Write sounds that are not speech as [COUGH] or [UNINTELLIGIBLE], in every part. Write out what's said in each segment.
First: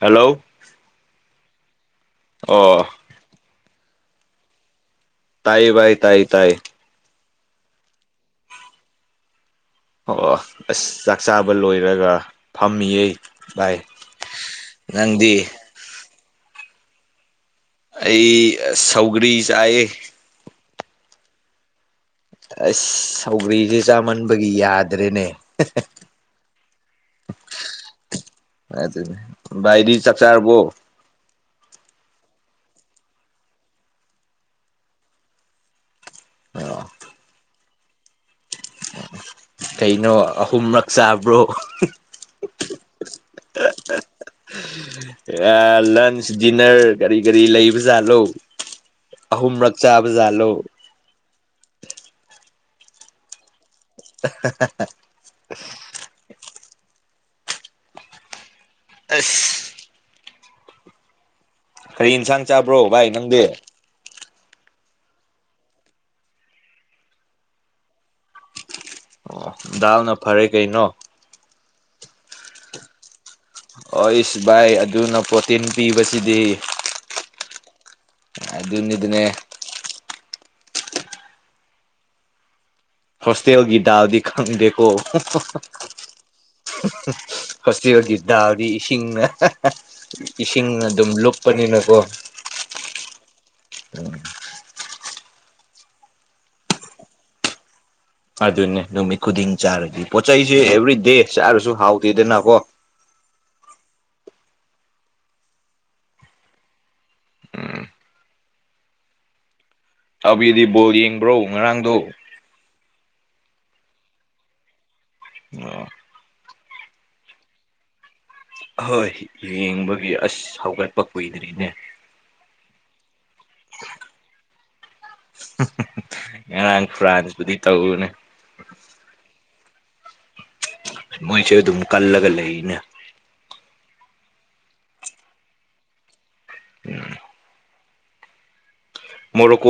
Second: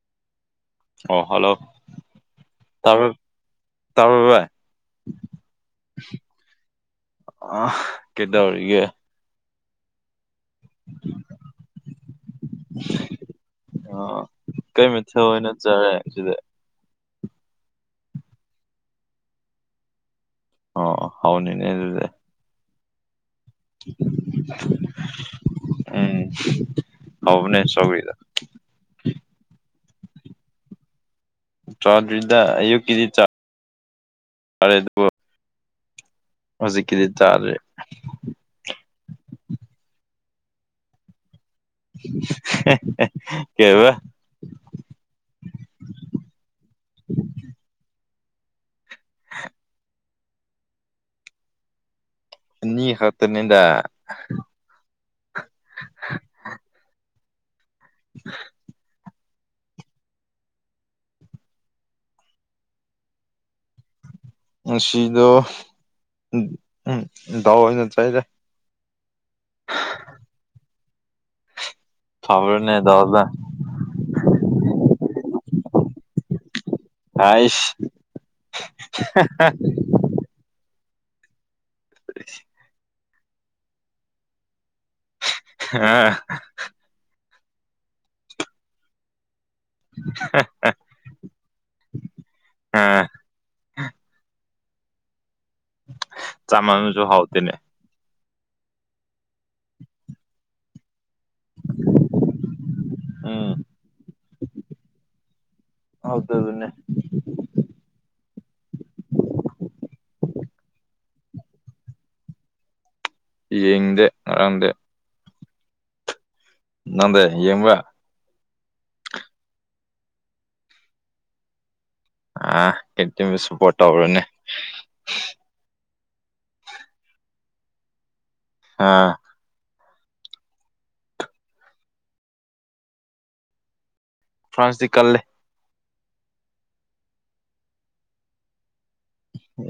hello ꯑꯣ hello ꯑꯣ ꯇ ꯇꯥ ꯚꯥꯏ ꯇꯥꯏ ꯏ ꯇꯥꯏ ꯇꯥꯏ ꯑ ꯀꯠꯇ ꯑꯣꯏꯌꯦꯦ ꯑꯣ ꯑꯁ ꯆꯥꯛ ꯆꯥꯕ ꯂꯣꯏꯔꯒ ꯐꯝꯃꯤꯌꯦ ꯥꯏ ꯀꯩꯃꯦ ꯊꯑꯣꯣꯏ ꯅ ꯆꯦ ꯑꯩ ꯁꯧꯒꯔꯤ ꯆꯑ ꯑꯣ ꯍꯥꯎꯅꯤꯅꯦ ꯍꯗꯦ ꯑꯁ ꯁꯧꯒ꯭ꯔꯤꯁꯦ ꯆꯥꯃꯟꯕꯒꯤ ꯌꯥꯗ꯭ꯔꯦꯅꯦ ꯎꯝ ꯍꯥꯎꯕꯅꯦ ꯁꯧꯒ꯭ꯔꯤꯗꯣ ꯑꯗꯨ ꯏꯗꯤ ꯆꯥꯛ ꯆꯥꯔꯔꯕꯣ ꯆꯥꯗꯔꯤꯗ ꯑ ꯀꯗꯤ ꯆꯔꯦ ꯑꯗꯨꯕꯨ ꯑꯣ ꯍꯧꯖꯤꯛꯀꯤꯗꯤ ꯇꯥꯔꯦ ꯀꯩꯅꯣ ꯑꯍꯨꯝꯔꯛ ꯆꯥꯕ꯭ꯔꯣ ꯀ ꯂꯟꯆ ꯗꯤꯅꯔ ꯀꯔꯤ ꯀꯔꯤ ꯂꯩꯕꯖꯥꯠꯂꯣ ꯑꯍꯨꯝ ꯃꯔꯛꯆꯥꯥꯕꯖꯂꯣ ꯅ ꯍꯠꯇꯅꯤꯗ [INAUDIBLE] ꯑꯁ ꯀꯔꯤ ꯏꯟꯁꯥꯡ ꯆꯥꯕ꯭ꯔꯣ ꯚꯥꯏ ꯅꯪꯗꯤ ꯁꯤꯗ ꯎ ꯗꯋꯥꯅ ꯆꯗ ꯑꯣ ꯗꯥꯜꯅ ꯐꯔꯦ ꯀꯩꯅꯣ ꯐꯕꯔꯅꯦꯗꯎꯔꯗ ꯍꯁ ꯚꯥꯏ ꯑꯗꯨꯅ ꯄ꯭ꯔꯣꯇꯤꯟ ꯄꯤꯕꯁꯤꯗꯤ ꯥꯏꯁ ꯑꯗꯨꯅꯤꯗꯅꯦ [INAUDIBLE] ꯐꯁꯇꯦ ꯍꯧ ꯒꯤꯗꯥꯗꯤ ꯈꯪꯗꯦꯀꯣ ꯑ ꯐꯣꯁꯇꯕꯒꯤꯗꯥꯗꯤ ꯏꯁꯤꯡꯅ ꯏꯁꯤꯡ ꯑꯗꯨꯝ ꯂꯨꯞꯄꯅꯤꯅꯀꯣ ꯑ ꯎꯝ ꯆꯥꯃꯅꯨꯁꯨ ꯍꯥꯎꯇꯅꯦ ꯑꯗꯨꯅꯦ ꯅꯨꯃꯤꯠ ꯈꯨꯗꯤꯡ ꯆꯥꯔꯗꯤ ꯄꯣꯠꯆ ꯆꯩꯁꯦ ꯑꯦꯕ꯭ꯔꯤꯗꯦ ꯆꯥꯔꯁꯨ ꯍꯥꯎꯇꯦꯗꯅꯀꯣ ꯍꯗ ꯑꯗꯨꯅꯦ ꯑꯕꯤꯗꯤ ꯕꯣꯜ ꯌꯦꯡꯕ꯭ꯔꯣ ꯉꯔꯥꯡꯗꯣ ꯌꯦꯡꯗꯦ ꯉꯔꯗꯦ ꯑ ꯅꯗꯦ ꯌꯦꯡꯕ ꯑꯣꯏ ꯌꯦꯡꯕꯒꯤ ꯑꯁ ꯍꯧꯒꯠꯄ ꯀꯨꯏꯗ꯭ꯔꯤꯅꯦ ꯑꯥ ꯀꯦꯇꯁꯨꯨꯄꯣꯔꯇꯎꯔꯅꯦꯦ ꯉꯔꯥꯡ ꯐ꯭ꯔꯥꯟꯁꯕꯨꯨꯗꯤ ꯇꯧꯅꯦ ꯑꯥ ꯃꯣꯏ ꯆ ꯑꯗꯨ ꯀꯜꯂꯒ ꯂꯩꯅꯦ ꯐ꯭ꯔꯥꯟꯁꯗꯤ ꯀꯜ ꯂꯩ ꯎꯝ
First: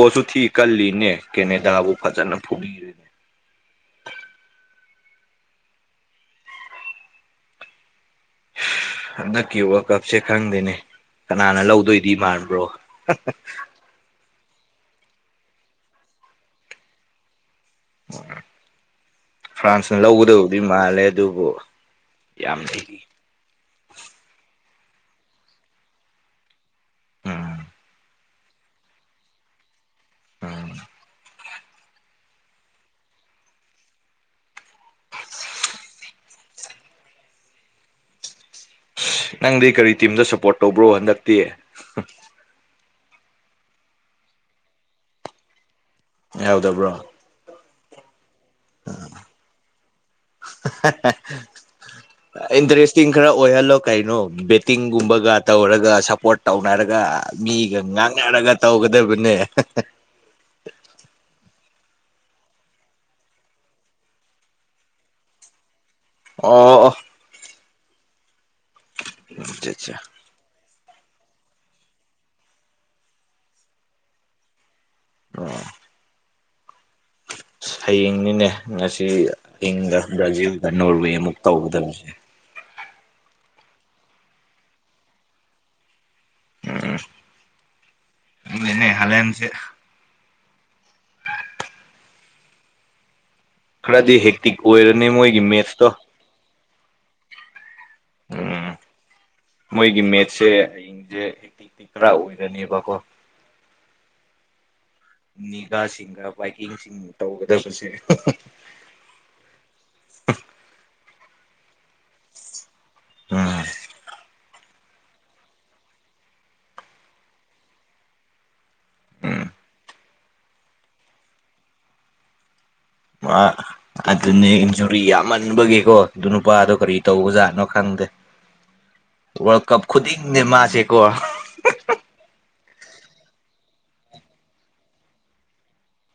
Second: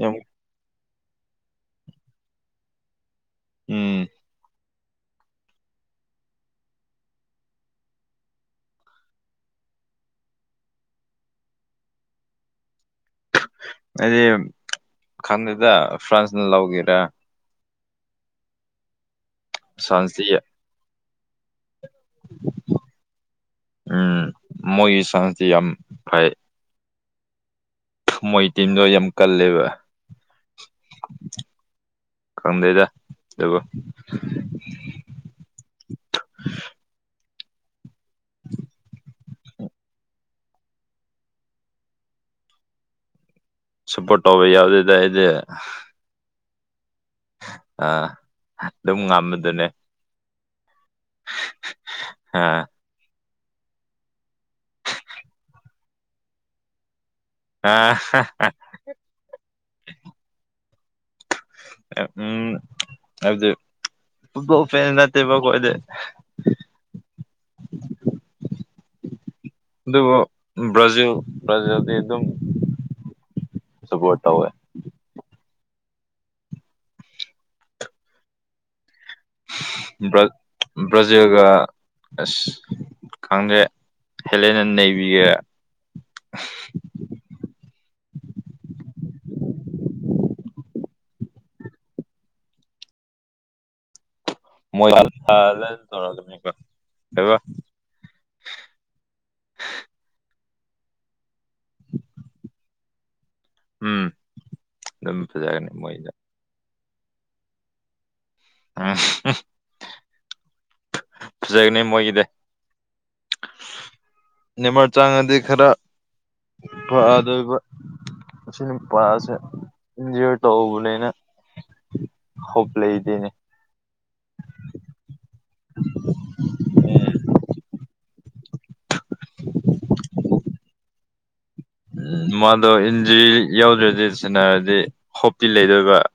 ꯌꯥꯝ ꯊꯤ ꯀꯜꯂꯤꯅꯦ ꯀꯦꯅꯦꯗꯥꯕꯨ ꯐꯖꯅ ꯐꯨꯕꯤꯔꯤꯅꯦ ꯎꯝ ꯍꯟꯗꯛꯀꯤꯣ ꯋꯥ ꯀꯞꯁꯦ ꯈꯪꯗꯦꯅꯦ ꯀꯅꯥꯅ ꯂꯧꯗꯣꯏꯗꯤ ꯃꯥꯟꯕ꯭ꯔꯣ [UNINTELLIGIBLE] t..... ꯈꯟꯗꯗ ꯐ꯭ꯔꯥꯟꯁ ꯅ ꯂꯥꯎꯒꯦꯔꯦ ꯎ ꯐ꯭ꯔꯥꯟꯁꯅ ꯐ꯭ꯔꯥꯟꯁꯇꯤ ꯂꯧꯒꯗꯕꯨꯗꯤ ꯃꯥꯜꯂꯦ ꯑꯗꯨꯕꯨ ꯌꯥꯝꯅꯗꯒꯤ ꯎꯝ ꯃꯣꯏꯒꯤ ꯁꯁꯤ ꯌꯥꯝ ꯐꯩ ꯎꯝ ꯃꯣꯏ ꯇꯤꯝꯗꯣ ꯌꯥꯝ ꯀꯜꯂꯦꯕ ꯎꯝ ꯀꯝꯗꯩꯗꯣ [INAUDIBLE] [INAUDIBLE] ꯅꯪꯗꯤ ꯀꯔꯤ ꯇꯤꯝꯗ ꯁꯞꯄꯣꯔꯠ ꯇꯧꯕ꯭ꯔꯣ ꯍꯟꯗꯛꯇꯤ ꯁꯄꯣ ꯇꯣꯕ ꯌꯥꯎꯗꯗ ꯏ ꯌꯥꯎꯗꯕ꯭ꯔꯣ ꯑ ꯑꯗꯨꯝ ꯉꯝꯕꯗꯨꯅꯦ ꯑꯥ ꯏꯟꯔꯦꯁ ꯈꯔ ꯑꯣꯏꯍꯜꯂꯣ ꯀꯩꯅꯣ ꯕꯦꯠꯇꯤꯡꯒꯨꯝꯕꯒ ꯇꯧꯔꯒ ꯁꯞꯄꯣꯔꯠ ꯇꯧꯅꯔꯒ ꯃꯤꯒ ꯑꯥ ꯉꯥꯡꯅꯔꯒ ꯇꯧꯒꯗꯕꯅꯦ ꯎꯝ ꯍꯥꯏꯗꯤ ꯐ ꯅꯠꯇꯦꯕꯗꯦ ꯑ ꯆꯥ ꯑꯗꯨꯕꯨ ꯕ꯭ꯔꯥꯖꯤꯜ ꯕ꯭ꯔꯥꯖꯤꯜꯗꯤ ꯑꯗꯨꯝ ꯁꯄꯣꯔꯠ ꯇꯧꯋꯦ ꯑ ꯍꯌꯦꯡꯅꯤꯅꯦ ꯉꯁꯤ ꯁꯤ ꯏꯪꯒ ꯕ꯭ꯔꯥ ꯕ꯭ꯔꯥꯖꯤꯜꯒ ꯅꯣꯔꯋꯦ ꯑꯃꯨꯛ ꯇꯧꯒꯗꯕꯁꯦ ꯈꯪꯗ꯭ꯔꯦ ꯍꯦꯜꯂꯦꯅ ꯅꯩꯕꯤꯒꯦ ꯎꯝꯅꯦ ꯍꯂꯦꯝꯦꯝꯁꯦ ꯈꯔꯗꯤ ꯍꯦꯛ ꯃꯣꯏ ꯊ ꯊ ꯑꯗꯨꯀꯣ ꯍꯕꯣ ꯎꯝ ꯃꯣꯏꯒꯤ ꯃꯦꯠꯁꯦ ꯍꯌꯦꯡꯁꯦ ꯍꯦꯛꯇꯤ ꯍꯛꯇꯤꯛ ꯈꯔ ꯑꯣꯏꯔꯅꯦꯕꯀꯣ ꯎꯝ ꯑꯗꯨꯝ ꯐꯖꯒꯅꯤ ꯃꯣꯏꯗ ꯏꯦꯡꯁꯤꯡ ꯇꯧꯒꯗꯕꯁꯦ ꯑ [INAUDIBLE] ꯐꯖꯦꯛꯅꯤ ꯑꯣꯏꯒꯤꯗꯦ ꯑ ꯅꯤꯃꯠ ꯆꯥꯡꯉꯗꯤ ꯈꯔ ꯐꯗꯣꯏꯕ ꯑꯁꯤꯅ ꯄꯥꯁꯦ ꯎꯝ ꯏꯟꯖꯣꯏ ꯇꯧꯕꯅꯦꯅ ꯅꯦ ꯃꯥ ꯑꯗꯨꯅꯦ ꯏꯟꯖꯨꯔꯤ ꯌꯥꯝꯃꯟꯕꯒꯤꯀꯣ ꯑꯗꯨ ꯅꯨꯄꯥꯗꯣ ꯀꯔꯤ ꯎꯝ ꯇꯧꯕ ꯖꯥꯠꯅꯣ ꯈꯪꯗꯦ ꯋꯥꯔꯜ ꯀꯄ ꯈꯨꯨꯗꯤ ꯃꯥꯁꯦ ꯀ ꯎꯝ ꯃꯥꯗꯣ ꯏꯟꯖꯔꯤ ꯌꯥꯎꯗ꯭ꯔꯗꯤ ꯁꯟꯅꯔꯗꯤ ꯍꯣꯞꯇꯤ ꯂꯩꯗꯣꯏꯕ [INAUDIBLE]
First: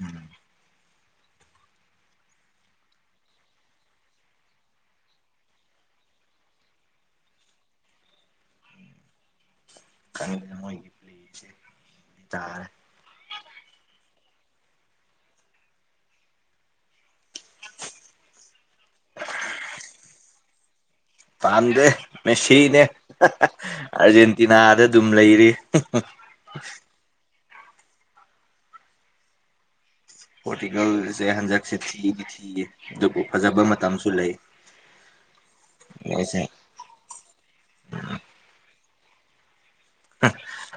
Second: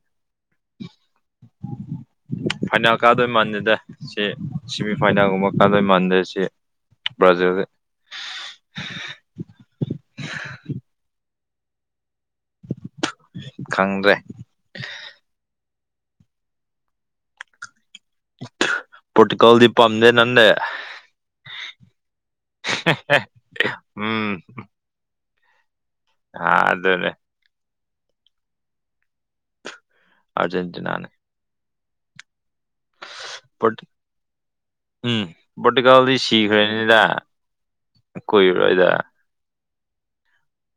ꯎꯝ ꯎꯝ ꯐꯥꯏꯅꯥꯜ ꯀꯥꯗꯣꯏ ꯃꯥꯟꯗꯦꯗꯦ ꯁꯤ ꯁꯦꯃꯤ ꯐꯥꯏꯅꯥꯜꯒꯨꯝꯕ ꯀꯥꯗꯣꯏ ꯃꯥꯟꯗꯦ ꯁꯤ ꯕ꯭ꯔꯥꯖꯤꯜ ꯀꯣꯏꯦ ꯈꯪꯗ꯭ꯔꯦ ꯄꯣꯇꯀꯜꯗꯤ ꯄꯥꯝꯗ ꯅꯦ ꯃꯝꯗꯦ ꯃꯦꯅꯦ ꯑꯥꯔꯖꯦꯟꯇꯤꯅꯥꯗ ꯑꯗꯨꯝ ꯂꯩꯔꯤ ꯑ ꯑꯗꯨ ꯑꯗꯨꯅꯦ ꯑꯥꯔꯖꯦꯟꯇꯤꯅꯥꯅꯦ ꯄꯣꯔꯇꯤꯒꯜꯁꯦ ꯍꯟꯗꯛꯁꯦ ꯊꯤꯗꯤ ꯊꯤꯌꯦ ꯑꯗꯨꯕꯨ ꯐꯖꯕ ꯄꯣꯔꯇꯨ ꯃꯇꯝꯁꯨ ꯂꯩ ꯎꯝ ꯄꯣꯇꯤꯀꯥꯜꯗꯤ ꯃꯣꯏꯁꯦ ꯁꯤꯈ꯭ꯔꯦꯅꯤꯗ ꯀꯨꯏꯔꯣꯏꯗ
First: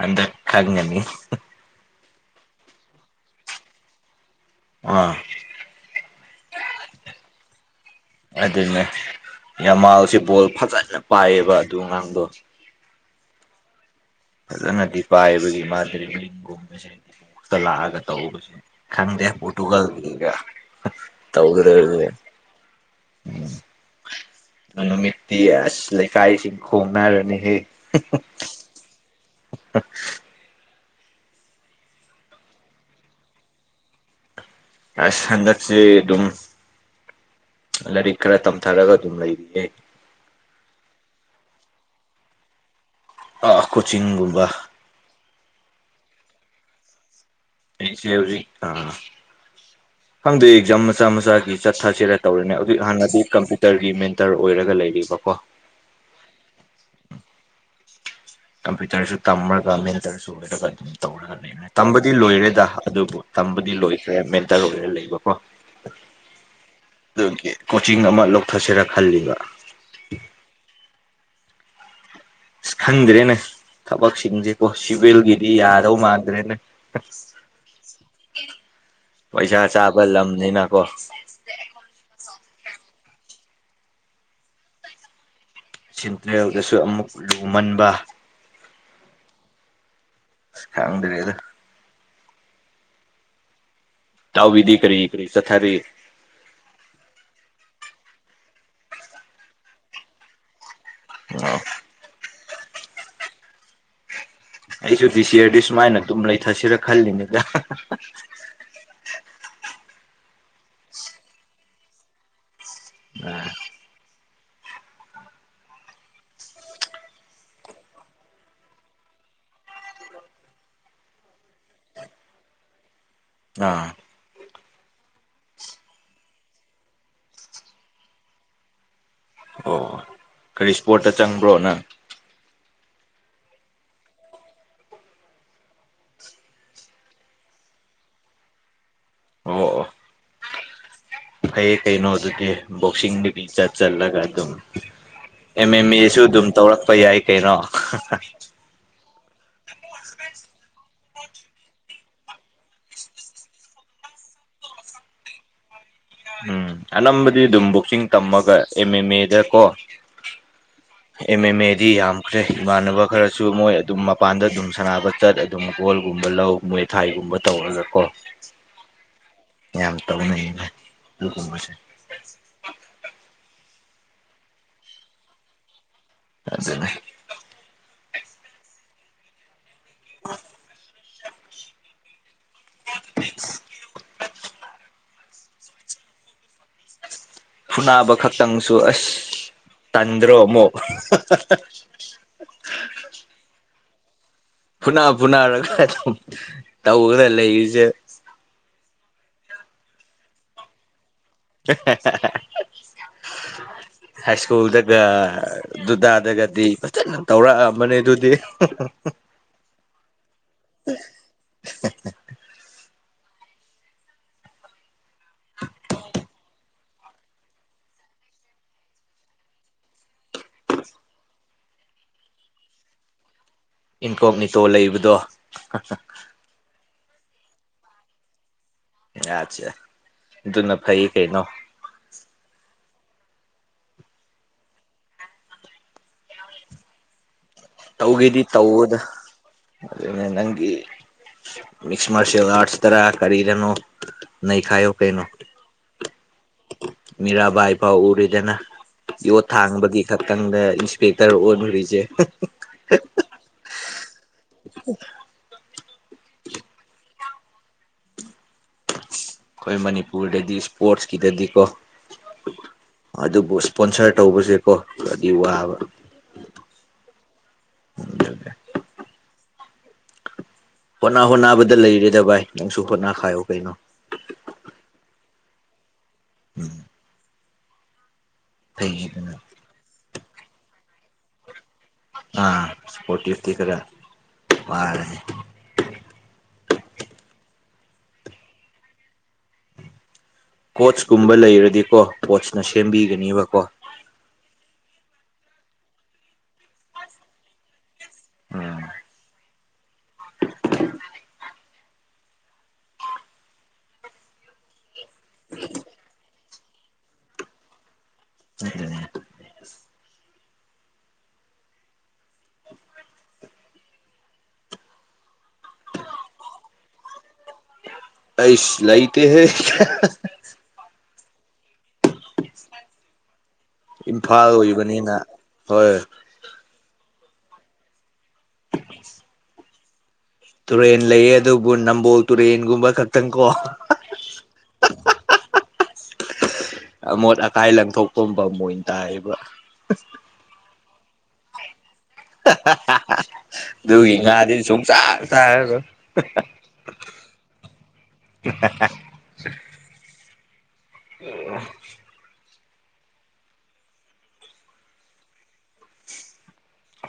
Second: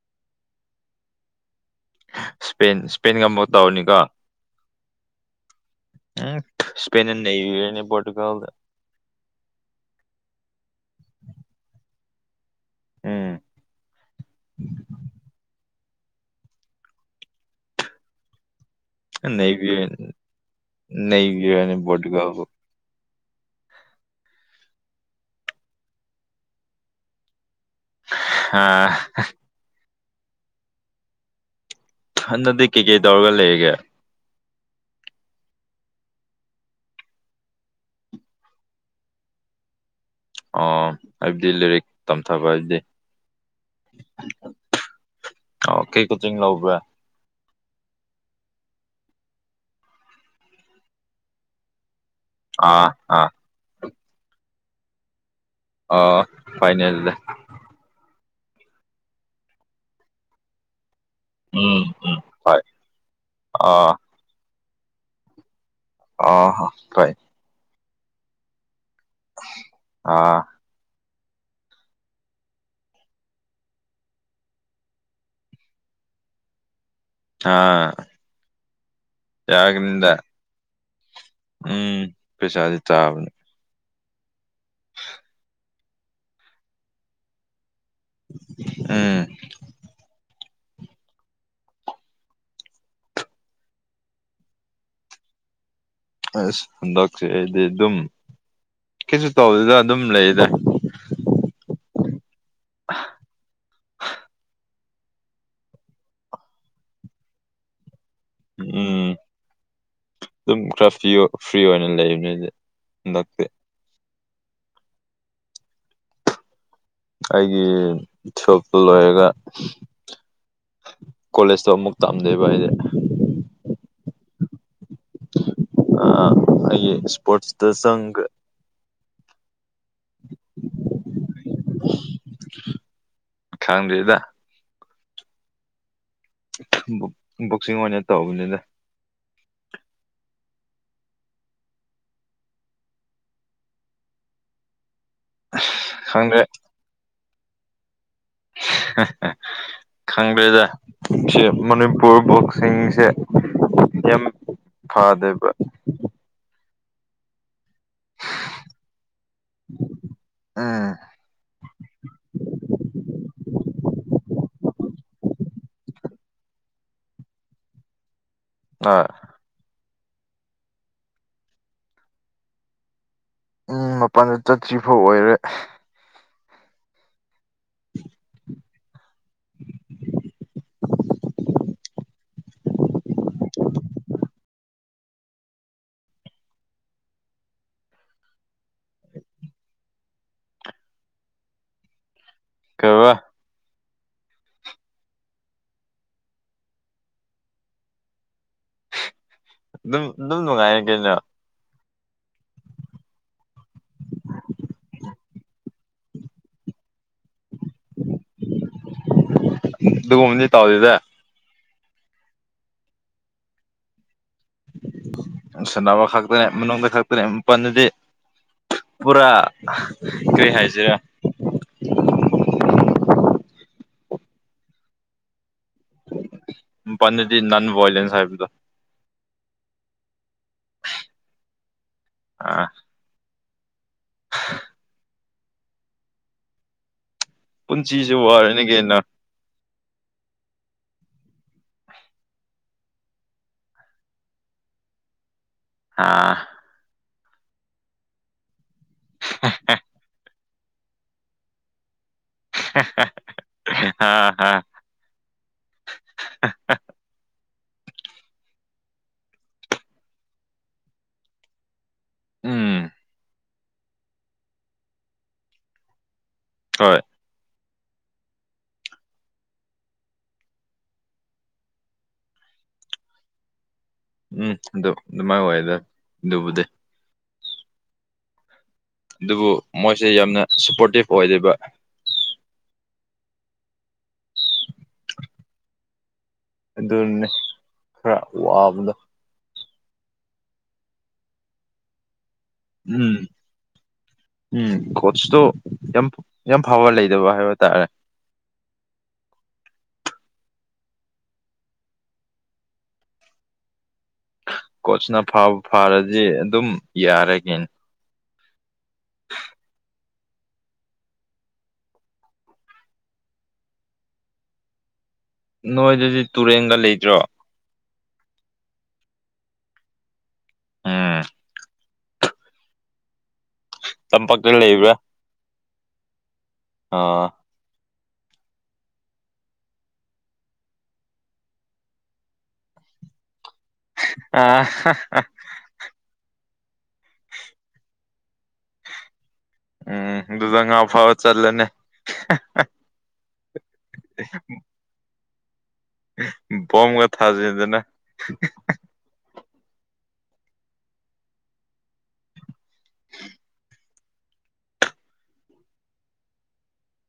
ꯑꯗ ꯀ ꯉꯅꯤ ꯁꯄ ꯏꯁꯄꯦꯟꯒ ꯃ ꯇꯧꯔꯅꯤꯀ ꯑꯥ ꯎꯝ ꯏꯁꯄꯦꯟ ꯑꯗꯨꯅꯦ ꯌꯥꯝꯃꯥꯜꯁꯦ ꯕꯣꯜ ꯐꯖꯅ ꯄꯥꯏꯑꯕ ꯑꯗꯨ ꯑꯉꯥꯡꯗꯣ ꯎꯝ ꯨꯝꯁꯛꯇ ꯂꯥꯛꯑꯒ ꯇꯧꯧꯕ ꯈꯪꯗꯦ ꯅꯩꯕꯤꯔꯅꯤ ꯄꯣꯇꯨꯒꯜꯒ ꯅꯩꯕꯤꯔꯅꯤ ꯇꯧꯒꯔꯦꯦ ꯄꯣꯔꯇꯨꯒꯥꯜꯕꯨ ꯎꯝ ꯃꯅꯃꯤꯤ ꯑꯁ ꯂꯩ ꯀꯥꯏ ꯁꯤ ꯈꯨꯣꯅꯔꯅꯤ ꯍꯦ ꯑ [INAUDIBLE] ꯍꯟꯗꯗꯤ ꯀꯩꯀꯩ ꯇꯧꯔꯒ ꯂꯩꯒꯦ ꯑꯁ ꯁꯟꯗꯁꯤꯦ ꯑꯗꯨꯝ ꯂꯥꯏꯔꯤꯛ ꯈꯔ ꯇꯝꯊꯔꯒ ꯑꯗꯨꯝ ꯂꯩꯔꯤꯌꯦ ꯑ ꯍꯥꯏꯕꯗꯤ ꯂꯥꯏꯔꯤꯛ ꯇꯝꯊꯕ ꯍꯥꯏꯕꯗꯤ ꯑ ꯀꯣꯆꯤꯡꯒꯨꯝꯕ ꯑꯣ ꯀꯩ ꯀꯣꯆꯤꯡ ꯂꯧꯕꯧꯕ꯭ꯔꯦ ꯑꯩꯁꯦ ꯍꯧꯖꯤꯛ ꯑꯥ ꯈꯪꯗꯦ ꯑꯦꯛꯖꯥꯝ ꯃꯆꯥ ꯃꯆꯥꯒꯤ ꯆꯠ ꯊꯥꯁꯤꯔ ꯇꯧꯔꯤꯅꯦ ꯑꯗꯨꯛ ꯑꯥ ꯍꯥꯟꯅꯗꯤ ꯑꯥ ꯀꯝꯄ꯭ꯌꯨꯇꯔꯒꯤ ꯃꯦꯟꯇꯔ ꯑꯣꯏꯔꯒ ꯂꯩꯔꯤꯕꯀꯣ ꯑ ꯐꯥꯏꯅꯦꯜꯗ ꯀꯝꯄ꯭ꯌꯨꯇꯔꯁꯨ ꯇꯝꯃꯔꯒ ꯃꯤꯦꯟꯇꯔꯁꯨ ꯑꯣꯏꯔꯒ ꯑꯗꯨꯝ ꯇꯧꯔꯒ ꯂꯩ ꯎꯝ ꯇꯝꯕꯗꯤ ꯎꯝ ꯍꯣꯏ ꯂꯣꯏꯔꯦꯗ ꯑꯗꯨꯕꯨ ꯇꯝꯕꯗꯤ ꯑꯥ ꯂꯣꯏꯈ꯭ꯔꯦ ꯃꯦꯟꯇꯔ ꯑꯣꯏꯒꯦꯔꯥ ꯂꯩꯕꯀꯣ ꯑ ꯇꯥꯏ ꯑꯗꯨꯒꯤ ꯀꯣꯆꯤꯡ ꯑꯃ ꯂꯧꯊꯠꯁꯔ ꯈꯜꯂꯤꯕ ꯑꯥ ꯑ ꯈꯪꯗ꯭ꯔꯦꯅꯦ ꯊꯕꯛꯁꯤꯡꯁꯦꯀꯣ ꯁꯤꯚꯦꯜꯒꯤꯗꯤ ꯌꯥꯗꯧ ꯃꯥꯟꯗ꯭ꯔꯦꯅꯦ ꯑꯥ ꯄꯩꯁꯥ ꯆꯥꯕ ꯌꯥꯒꯅꯤꯗ ꯂꯝꯅꯤꯅꯀꯣ ꯎꯝ ꯄꯩꯁꯥꯗꯤ ꯆꯥꯕꯅꯤ [INAUDIBLE] ꯁꯤꯦꯟꯇ꯭ꯔꯦꯜꯗꯁꯨ ꯑꯃꯨꯛ ꯂꯨꯃꯟꯕ ꯑꯝ ꯈꯪꯗꯔꯤꯗ ꯇꯥꯎ ꯗꯤꯤ ꯀꯔꯤ ꯏꯔꯤ ꯆꯊꯔꯤ ꯑꯁ ꯍꯟꯗꯛꯁꯦ ꯑꯩꯗꯤ ꯑꯗꯨꯝ ꯀꯩꯁꯨ ꯇꯧꯕꯗꯨꯗ ꯑꯗꯨꯝ ꯂꯩꯗ ꯑ [INAUDIBLE] ꯑꯩꯁꯨ ꯗꯤ ꯁꯤ ꯑꯔꯗꯤ ꯁꯨꯃꯥꯏꯅ ꯑꯗꯨꯝ ꯂꯩꯊꯁꯤꯔꯥ ꯈꯜꯂꯤꯅꯤꯗ ꯎꯝ ꯑꯗꯨꯝ ꯈ꯭ꯔ ꯐ꯭ꯔꯤ ꯑꯣꯏꯅ ꯂꯩꯕꯅꯤ ꯍꯟꯗꯛꯇꯤ ꯑꯩꯒꯤ ꯁꯣꯞꯇꯨ ꯂꯣꯏꯔꯒ ꯀꯣꯂꯦꯖꯇꯣ ꯑꯃꯨꯛ ꯇꯥꯑꯝꯗꯦꯕ ꯍꯥꯏꯗꯤꯦ ꯑꯥ ꯑ ꯑꯩ ꯏꯁꯄꯣꯠꯁ ꯁꯒ ꯑꯣ ꯀꯔꯤ ꯏꯁꯄꯣꯔꯠꯇ ꯆꯪꯕ꯭ꯔꯣ ꯅꯪ ꯈꯝꯗꯗ ꯕꯣꯛꯁꯤꯡ ꯑꯣꯏꯅ ꯇꯧꯕꯅꯤꯗ ꯑꯣ ꯑꯣ ꯀꯩꯌꯦ ꯀꯩ ꯅ ꯇ ꯀ ꯣꯁꯗꯤ ꯐ ꯆ ꯆꯜꯂꯒ ꯑꯗꯨ ꯑꯦꯝ ꯑꯦꯝ ꯑꯦꯁꯨ ꯈꯪꯗ꯭ꯔꯦ ꯑꯗꯨꯝ ꯇꯧꯔꯛꯄ ꯌꯥꯏ ꯀꯩꯅꯣ ꯈꯪꯗ꯭ꯔꯦꯗ ꯁꯤ ꯃꯅꯤꯄꯨꯔ ꯕꯣꯛꯁꯤꯡꯁꯦ ꯌꯥꯝ ꯐꯥꯗꯕ ꯎꯝ ꯑꯅꯝꯕꯗꯤ ꯑꯗꯨꯝ ꯕꯣꯛꯁꯤꯡ ꯇꯝꯃꯒ ꯑꯦꯝ ꯑꯦꯝ ꯑꯦꯗꯀꯣ ꯑ ꯑꯦꯝ ꯑꯦꯝ ꯑꯦꯗꯤ ꯌꯥꯝꯈ꯭ꯔꯦ ꯏꯃꯥꯟꯅꯕ ꯈꯔꯁꯨ ꯃꯣꯏ ꯑꯗꯨꯝ ꯃꯄꯥꯟꯗ ꯑꯗꯨꯝ ꯁꯥꯟꯅꯕ ꯆꯠ ꯑꯗꯨꯝ ꯒꯣꯜ ꯒꯨꯝꯕ ꯂꯧ ꯃꯣꯏ ꯊꯥꯏꯒꯨꯝꯕ ꯇꯧꯔꯒ ꯀꯣ ꯑ ꯌꯥꯝ ꯇꯧꯅ ꯀꯁꯦ ꯎꯝ ꯃꯄꯥꯟꯗ ꯆꯥꯠꯇ꯭ꯔꯤ ꯐꯥꯎ ꯑꯣꯏꯔꯦ ꯑꯗꯨꯗꯅꯦ [INAUDIBLE] [UNINTELLIGIBLE] ꯐꯨꯅꯥꯕ ꯈꯛꯇꯪꯁꯨ ꯑꯁ ꯇꯟꯗ꯭ꯔꯣ ꯑꯃꯨꯛ ꯀ ꯋꯥ ꯐꯨꯅꯥ ꯐꯨꯅꯥꯔꯒ ꯑꯗꯨꯝ ꯇꯧꯈꯗ ꯂꯩꯔꯤꯁꯦ ꯑꯗꯨꯝ ꯑꯗꯨꯝ ꯅꯨꯡꯉꯥꯏꯔ ꯀꯩꯅ ꯍꯥꯏ ꯁꯀꯨꯜꯗꯒ ꯑꯗꯨꯗꯨꯗꯥꯥꯗꯒꯗꯤ ꯐꯖꯅ ꯇꯧꯔꯛꯑꯝꯕꯅꯤ ꯑꯗꯨꯗꯤ [INAUDIBLE] ꯑꯗꯨꯒꯨꯝꯕꯗꯤ ꯇꯧꯗꯦꯗ ꯁꯥꯟꯅꯕ ꯈꯛꯇꯅꯦ ꯃꯅꯨꯡꯗ ꯈꯛꯇꯅꯦ ꯃꯄꯜꯗꯗꯤ ꯄꯨꯔꯥ ꯀꯔꯤ ꯍꯥꯏꯁꯤꯔꯥ ꯏꯟꯀꯣꯛ ꯅꯤꯇꯣꯜ ꯂꯩꯕꯗꯣ ꯄꯅꯦꯗꯤ ꯅꯟ ꯏꯂꯦꯟ ꯁꯥꯕꯗ ꯑꯆꯥ ꯑꯗꯨꯅ ꯐꯩ ꯀꯩꯅꯣ ꯑꯥ ꯄꯨꯟꯁꯤꯁꯦ ꯇꯧꯒꯗꯤ ꯋꯥꯔꯅꯤ ꯀꯩꯅꯣ ꯇꯧꯗ ꯑꯗꯨꯅꯦ ꯅꯪꯒꯤ ꯃꯁ ꯃꯥꯔꯁ ꯑꯔꯁ ꯇꯔ ꯀꯗꯅ ꯅ ꯈꯥꯏ ꯀꯩꯅꯣ ꯑꯥ ꯃꯤꯔꯥꯕꯥꯏ ꯐꯥꯎ ꯎꯔꯤꯗꯅ ꯌꯣꯠ ꯊꯥꯡꯕꯒꯤ ꯈꯛ ꯈꯤꯇꯪꯗ ꯏꯟꯁꯄꯦꯛꯇꯔ ꯑꯣꯨꯔꯤꯁꯦ ꯍꯥꯥ ꯍ ꯑꯩꯈꯣꯏ ꯃꯅꯤꯄꯨꯔꯗꯗꯤ ꯏꯁꯄꯣꯔꯠꯁꯀꯤꯗꯗꯤꯀꯣ ꯎꯝ ꯑꯗꯨꯕꯨ ꯏꯁꯄꯣꯟꯁꯔ ꯇꯧꯕꯁꯦꯀꯣ ꯑꯗꯨꯗꯤ ꯋꯥꯕ ꯍꯣꯏ ꯍꯣꯠꯅꯥ ꯍꯣꯅꯕꯗ ꯂꯩꯔꯦꯗ ꯚꯥꯏ ꯅꯪꯁꯨ ꯍꯣꯠꯅꯥ ꯈꯥꯏꯌꯣ ꯀꯩꯅꯣ ꯎꯝ ꯑꯗꯨ ꯑꯗꯨꯃꯥꯏꯅ ꯑꯣꯏꯗ ꯑꯗꯨꯕꯨꯗꯤ ꯊꯩꯒꯤꯅ ꯁꯦ ꯌꯥꯝꯅ ꯁꯄꯣꯔꯇꯤꯞ ꯑꯣꯏꯕ ꯑꯥ ꯁꯄꯣꯇꯤꯇꯤ ꯈꯔꯔꯦ ꯑꯗꯨꯅꯦ ꯈꯔ ꯋꯥꯕꯗꯣ ꯀꯣꯆꯀꯨꯝꯕ ꯂꯩꯔꯗꯤꯀꯣ ꯄꯣꯆꯅ ꯁꯦꯝꯕꯤꯒꯅꯦꯕꯀꯣ ꯀꯣꯁꯇꯣ ꯌꯥꯝ ꯌꯥꯝ ꯐꯕ ꯂꯩꯗꯕ ꯍꯥꯏꯕ ꯇꯥꯔꯦ ꯎꯝ ꯀꯣꯆꯅ ꯐꯥ ꯐꯥꯔꯗꯤ ꯑꯗꯨꯝ ꯌꯥꯔꯒꯦꯅꯦ [UNINTELLIGIBLE] [UNINTELLIGIBLE] ꯅꯣꯏꯗꯗꯤ ꯇꯨꯔꯦꯟꯒ ꯂꯩꯇ꯭ꯔꯣ ꯄꯩꯁ ꯂꯩꯥꯏꯇ ꯍ ꯀ ꯑꯥ ꯏꯝꯐꯥꯜ ꯇꯝꯄꯥꯛꯇ ꯂꯩꯕ꯭ꯔꯥ ꯑꯣꯏꯕꯅꯤꯅ ꯍꯣꯏ ꯑ [UNINTELLIGIBLE] ꯇꯨꯔꯦꯟ ꯂꯩꯌꯦ ꯑꯗꯨꯕꯨ ꯅꯝꯕꯣꯜ ꯇꯨꯔꯦꯟꯒꯨꯝꯕ ꯈꯛꯇꯪ ꯀꯣ ꯑꯝ ꯑꯃꯣꯠ ꯑꯀꯥꯏ ꯂꯪꯊꯣꯛꯄꯨꯝꯕ ꯑꯃ ꯑꯣꯏꯅ ꯇꯥꯏꯌꯦꯕ ꯎꯝ ꯑꯗꯨꯗꯨꯗ ꯉ ꯑꯐꯥꯕ ꯆꯜꯂꯅꯦ ꯑꯗꯨ ꯍ ꯉꯥꯗꯤ ꯁꯨ ꯆꯥ ꯆ ꯑꯣꯝꯒ ꯊꯥꯖꯗꯅ [UNINTELLIGIBLE] [UNINTELLIGIBLE]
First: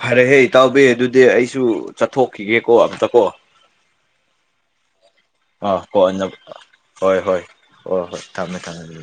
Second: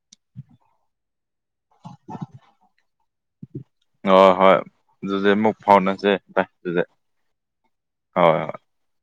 ꯐꯔꯦꯍꯦ ꯏꯇꯥꯎꯕꯤ ꯑꯗꯨꯗꯤ ꯑꯩꯁꯨ ꯆꯠꯊꯣꯛꯈꯤꯒꯦꯀꯣ ꯑꯝꯇꯀꯣ ꯑ ꯍꯣꯏ ꯑꯗꯨꯗꯤ ꯑꯃꯨꯛ ꯑꯥ ꯐꯥꯎꯅꯁꯦ ꯀꯣꯟꯅ ꯚꯥꯏ ꯑꯗꯨꯗꯤ ꯍꯣꯏ ꯍꯣꯏ ꯍꯣꯏ ꯍꯣꯏ ꯊꯝꯃꯦ ꯊꯝꯃꯦ ꯑꯗꯨ